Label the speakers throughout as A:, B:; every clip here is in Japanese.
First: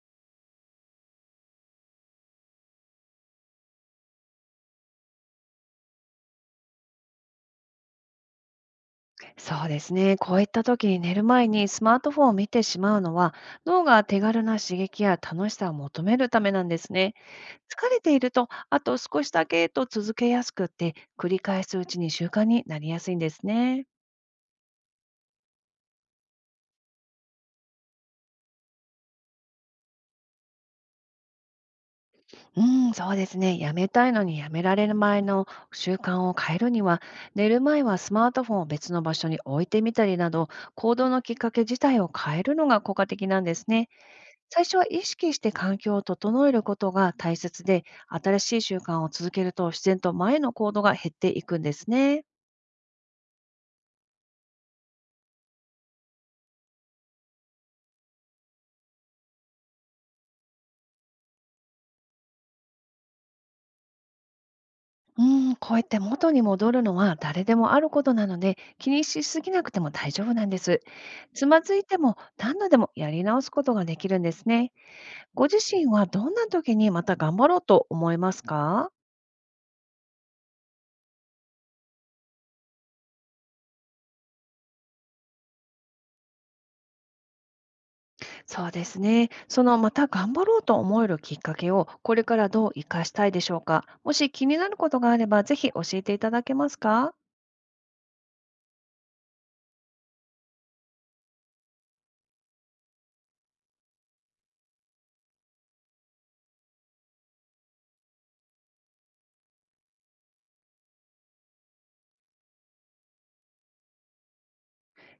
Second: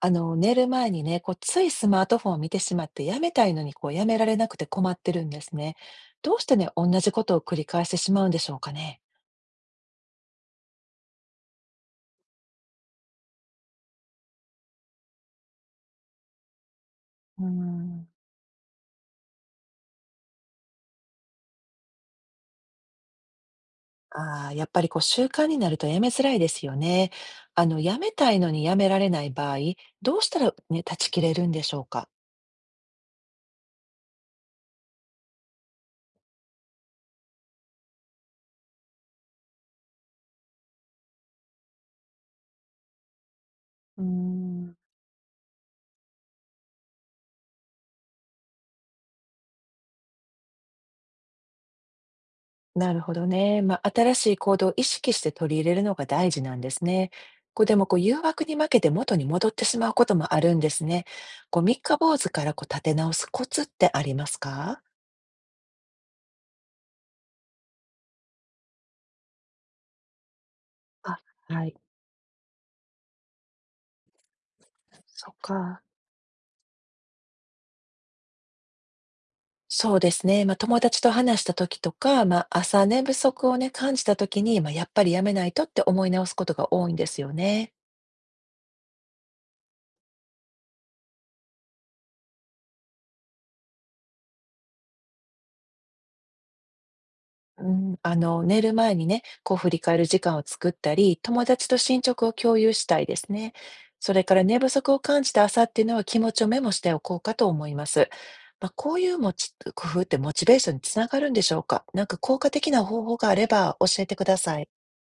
A: 寝る前にね、ついスマートフォンを見てしまって、やめたいのに、やめられなくて困ってるんですね。どうしてね、同じことを繰り返してしまうんでしょうかね。
B: そうですね。こういった時に寝る前にスマートフォンを見てしまうのは、脳が手軽な刺激や楽しさを求めるためなんですね。
A: うー
B: 疲れ
A: ん。
B: ていると、あと少しだけと続けやすくって、繰り返すうちに習慣になりやすいんですね。
A: ああ、やっぱり習慣になるとやめづらいですよね。やめたいのにやめられない場合、どうしたらね、断ち切れるんでしょうか。
B: うん、そうですね。やめたいのにやめられる前の習慣を変えるには、寝る前はスマートフォンを別の場所に置いてみたりなど、行動のきっかけ自体を変えるのが効果的なんですね。
A: うー
B: 最
A: ん。
B: 初は意識して環境を整えることが大切で、新しい習慣を続けると自然と前の行動が減っていくんですね。
A: なるほどね。まあ、新しい行動を意識して取り入れるのが大事なんですね。でも誘惑に負けて元に戻ってしまうこともあるんですね。三日坊主から立て直すコツってありますか。
B: うん、こうやって元に戻るのは誰でもあることなので、気にしすぎなくても大丈夫なんです。
A: あ、
B: つま
A: はい。
B: ずいても何度でもやり直すことができるんですね。
A: そっ
B: ご自
A: か。
B: 身はどんな時にまた頑張ろうと思いますか？
A: そうですね。まあ、友達と話した時とか、まあ、朝寝不足をね、感じた時に、まあ、やっぱりやめないとって思い直すことが多いんですよね。
B: そうですね。そのまた頑張ろうと思えるきっかけをこれからどう生かしたいでしょうか。もし気になることがあればぜひ教えていただけますか？
A: うん、寝る前にね、振り返る時間を作ったり、友達と進捗を共有したいですね。それから寝不足を感じた朝っていうのは気持ちをメモしておこうかと思います。まあ、こういうもち、工夫ってモチベーションにつながるんでしょうか。なんか効果的な方法があれば教えてください。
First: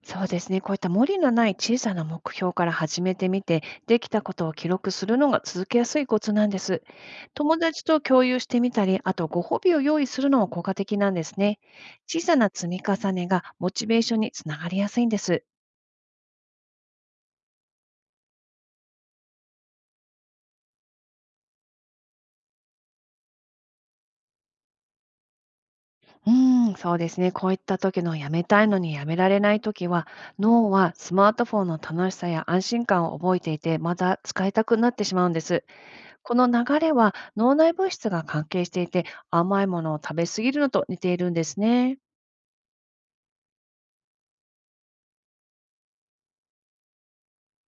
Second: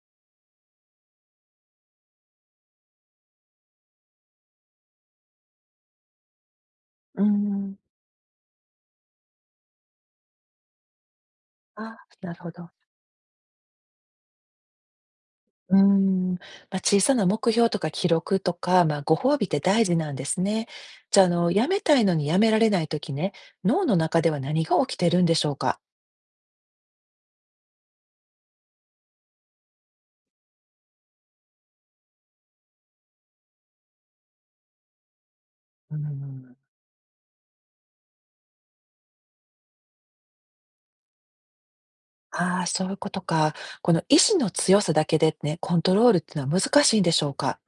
B: そうですね。こういった無理のない小さな目標から始めてみて、できたことを記録するのが続けやすいコツなんです。
A: う
B: 友
A: ん、
B: 達と共有してみたり、あとご褒美を用意するのも効果的なんですね。
A: あ、
B: 小
A: な
B: さ
A: る
B: な
A: ほ
B: 積
A: ど。
B: み重ねがモチベーションにつながりやすいんです。
A: うーん。まあ、小さな目標とか記録とか、まあ、ご褒美って大事なんですね。じゃあ、やめたいのにやめられないときね、脳の中では何が起きてるんでしょうか。
B: うーん、そうですね。こういった時のやめたいのにやめられない時は、脳はスマートフォンの楽しさや安心感を覚えていて、また使いたくなってしまうんです。
A: うー
B: この
A: ん。
B: 流れは脳内物質が関係していて、甘いものを食べ過ぎるのと似ているんですね。
A: ああ、そういうことか。この意志の強さだけでね、コントロールっていうのは難しいんでしょうか？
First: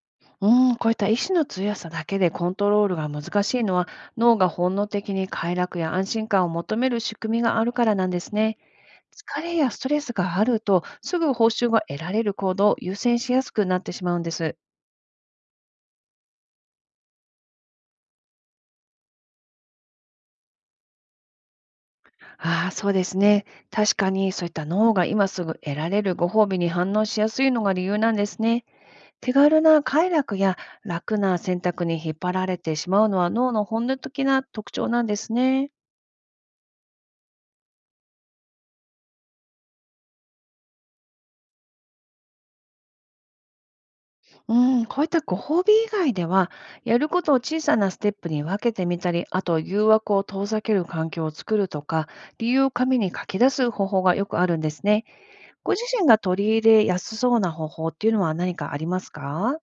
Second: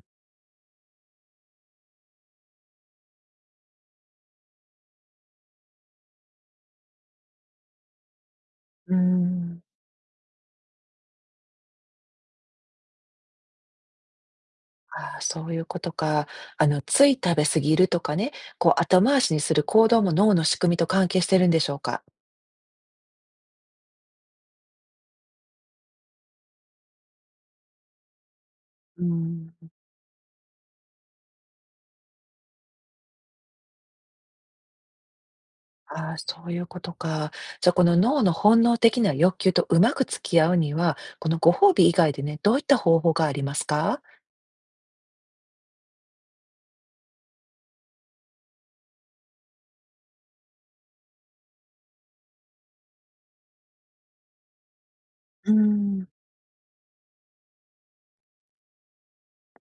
B: うーん、こういった意志の強さだけでコントロールが難しいのは、脳が本能的に快楽や安心感を求める仕組みがあるからなんですね。
A: うー
B: 疲れ
A: ん。
B: やストレスがあると、すぐ報酬が得られる行動を優先しやすくなってしまうんです。
A: ああ、そういうことか。つい食べ過ぎるとかね、後回しにする行動も脳の仕組みと関係してるんでしょうか？
B: ああ、そうですね。確かにそういった脳が今すぐ得られるご褒美に反応しやすいのが理由なんですね。
A: うー
B: 手
A: ん。
B: 軽な快楽や楽な選択に引っ張られてしまうのは脳の本能的な特徴なんですね。
A: ああ、そういうことか。じゃあ、この脳の本能的な欲求とうまく付き合うには、このご褒美以外でね、どういった方法がありますか？
B: うん、こういったご褒美以外では、やることを小さなステップに分けてみたり、あと誘惑を遠ざける環境を作るとか、理由を紙に書き出す方法がよくあるんですね。
A: うー
B: ご自身
A: ん。
B: が取り入れやすそうな方法っていうのは何かありますか？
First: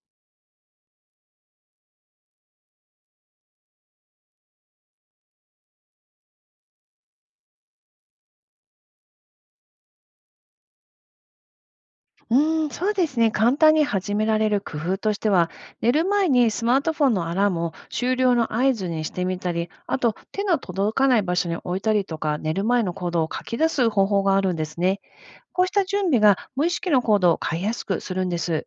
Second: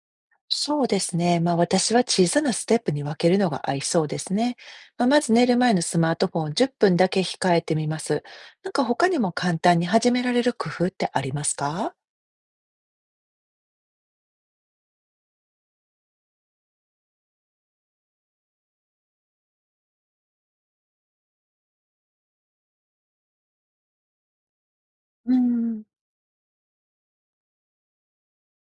A: そうですね。まあ私は小さなステップに分けるのが合いそうですね。まあ、まず寝る前のスマートフォンを10分だけ控えてみます。なんか他にも簡単に始められる工夫ってありますか。
B: うん、そうですね。簡単に始められる工夫としては、寝る前にスマートフォンのアラームを終了の合図にしてみたり、あと手の届かない場所に置いたりとか、寝る前の行動を書き出す方法があるんですね。
A: う
B: こうし
A: ん、
B: た準備が無意識の行動を変えやすくするんです。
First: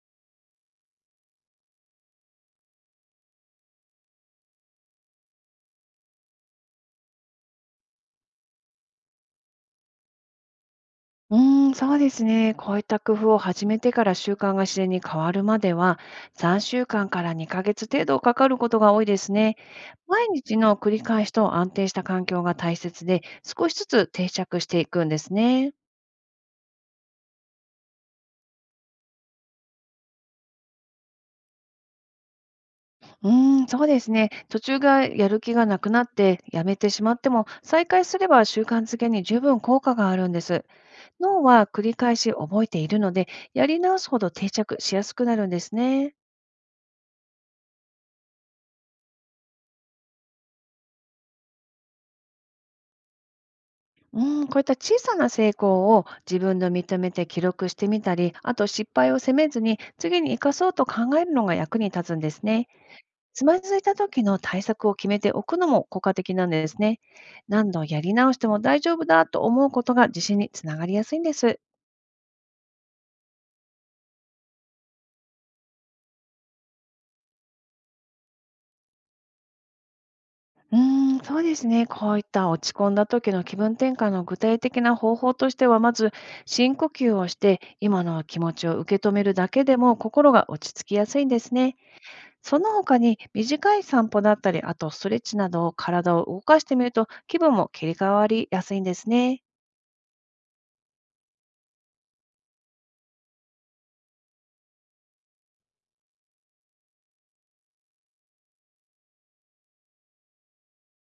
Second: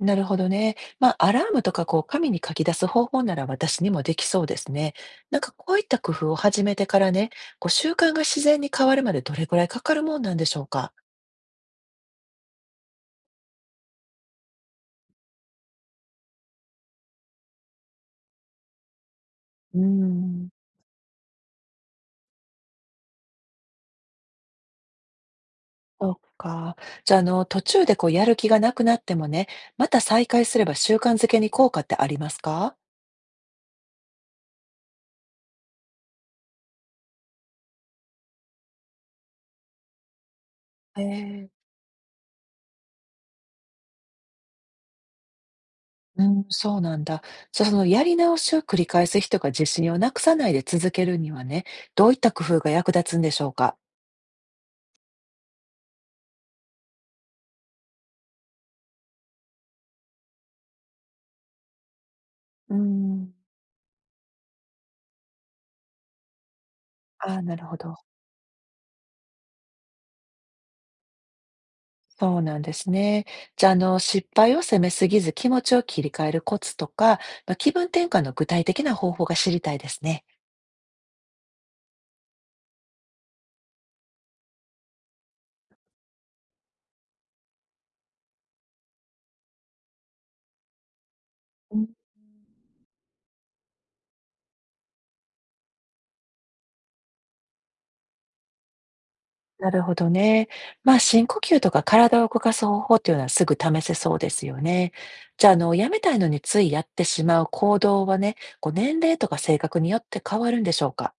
A: なるほどね。まあアラームとか紙に書き出す方法なら私にもできそうですね。なんかこういった工夫を始めてからね、習慣が自然に変わるまでどれくらいかかるもんなんでしょうか。
B: うーん、そうですね。こういった工夫を始めてから習慣が自然に変わるまでは、3週間かんから2ヶ月程度かかることが多いですね。
A: う
B: 毎
A: ん。
B: 日の繰り返しと安定した環境が大切で、少しずつ定着していくんですね。
A: そうか。じゃあ、途中でやる気がなくなってもね、また再開すれば習慣づけに効果ってありますか？
B: うーん、そうですね。途中がやる気がなくなってやめてしまっても、再開すれば習慣づけに十分効果があるんです。
A: え
B: 脳
A: え。
B: は繰り返し覚えているので、やり直すほど定着しやすくなるんですね。
A: うん、そうなんだ。じゃあ、そのやり直しを繰り返す人が自信をなくさないで続けるにはね、どういった工夫が役立つんでしょうか？
B: うん、こういった小さな成功を自分で認めて記録してみたり、あと失敗を責めずに次に生かそうと考えるのが役に立つんですね。
A: うーん。
B: つまずいた時の対策を決めておくのも効果的なんですね。
A: ああ、なる
B: 何
A: ほ
B: 度
A: ど。
B: やり直しても大丈夫だと思うことが自信につながりやすいんです。
A: そうなんですね。じゃあ、失敗を責めすぎず気持ちを切り替えるコツとか、まあ、気分転換の具体的な方法が知りたいですね。
B: うーん、そうですね。こういった落ち込んだ時の気分転換の具体的な方法としては、まず深呼吸をして今の気持ちを受け止めるだけでも心が落ち着きやすいんですね。その他に短い散歩だったり、あとストレッチなどを体を動かしてみると気分も切り替わりやすいんですね。
A: なるほどね。まあ、深呼吸とか体を動かす方法っていうのはすぐ試せそうですよね。じゃあ、やめたいのについやってしまう行動はね、年齢とか性格によって変わるんでしょうか？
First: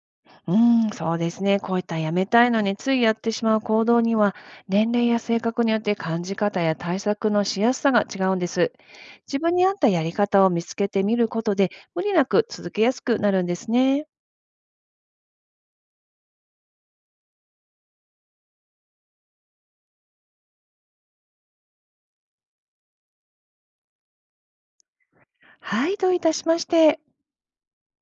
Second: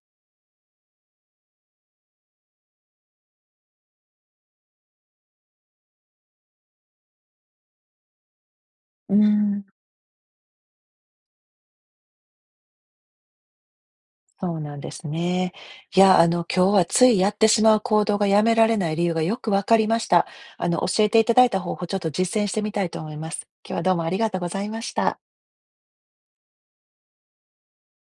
B: うん、そうですね。こういったやめたいのについやってしまう行動には、年齢や性格によって感じ方や対策のしやすさが違うんです。
A: うー
B: 自分
A: ん。
B: に合ったやり方を見つけてみることで、無理なく続けやすくなるんですね。
A: そうなんですね。いや、今日はついやってしまう行動がやめられない理由がよくわかりました。あの、教えていただいた方法、ちょっと実践してみたいと思います。今日はどうもありがとうございました。
B: はい、どういたしまして。